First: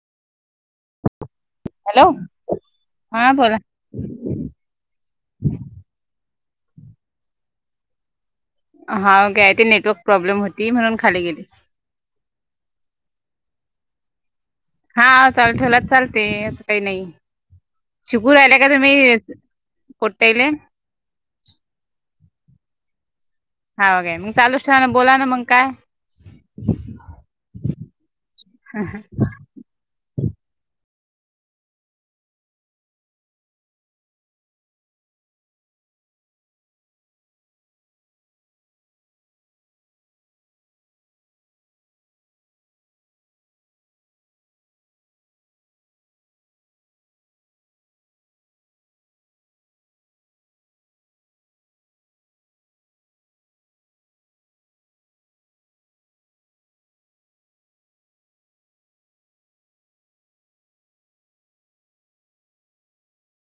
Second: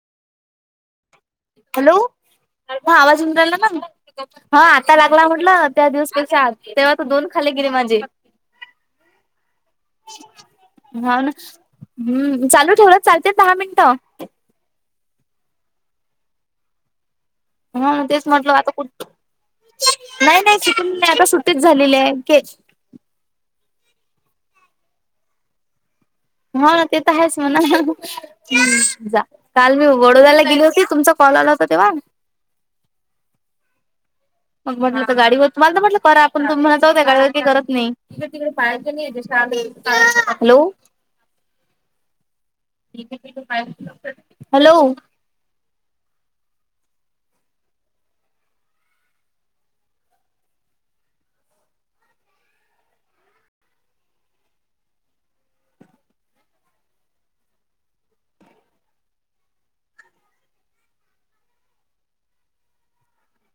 Hello, [unintelligible] आवाज हा येऊन राहिला बोला ना? हा आता लागला म्हटलं, त्या दिवसपेक्षा आज तेव्हा त दोन खाले गेले माझे. हाव काय, ती नेटवर्क प्रॉब्लेम होती म्हणून हा खाली ना गेली. हम्म, चालू ठेवला चालतेत दहा मिनिटं. हा चालू ठेवलंत चालते असं काही नाही. हा तेच शिकू म्हटलं राहिले आता काय कुठ तुम्ही नाही पोट्टेयले. नाही नाही आता सुट्टीच झालेली आहे, केच हाव काय, मग चालूच ठेवाना बोला ना मग काय. हा ना ते तर आहेच म्हणा [inaudible] जा काल मी वडोद्याला गेली होती तुमचा कॉल आला होता तेव्हा. मग म्हटलं तर गाडीवर तुम्हाला तर म्हटलं करा, पण तुम म्हणा जाऊ त्या गाडीवरती करत नाही. इकडे- तिकडे पळायचं नाही जस [unintelligible] आ हॅलो [unintelligible] हॅलो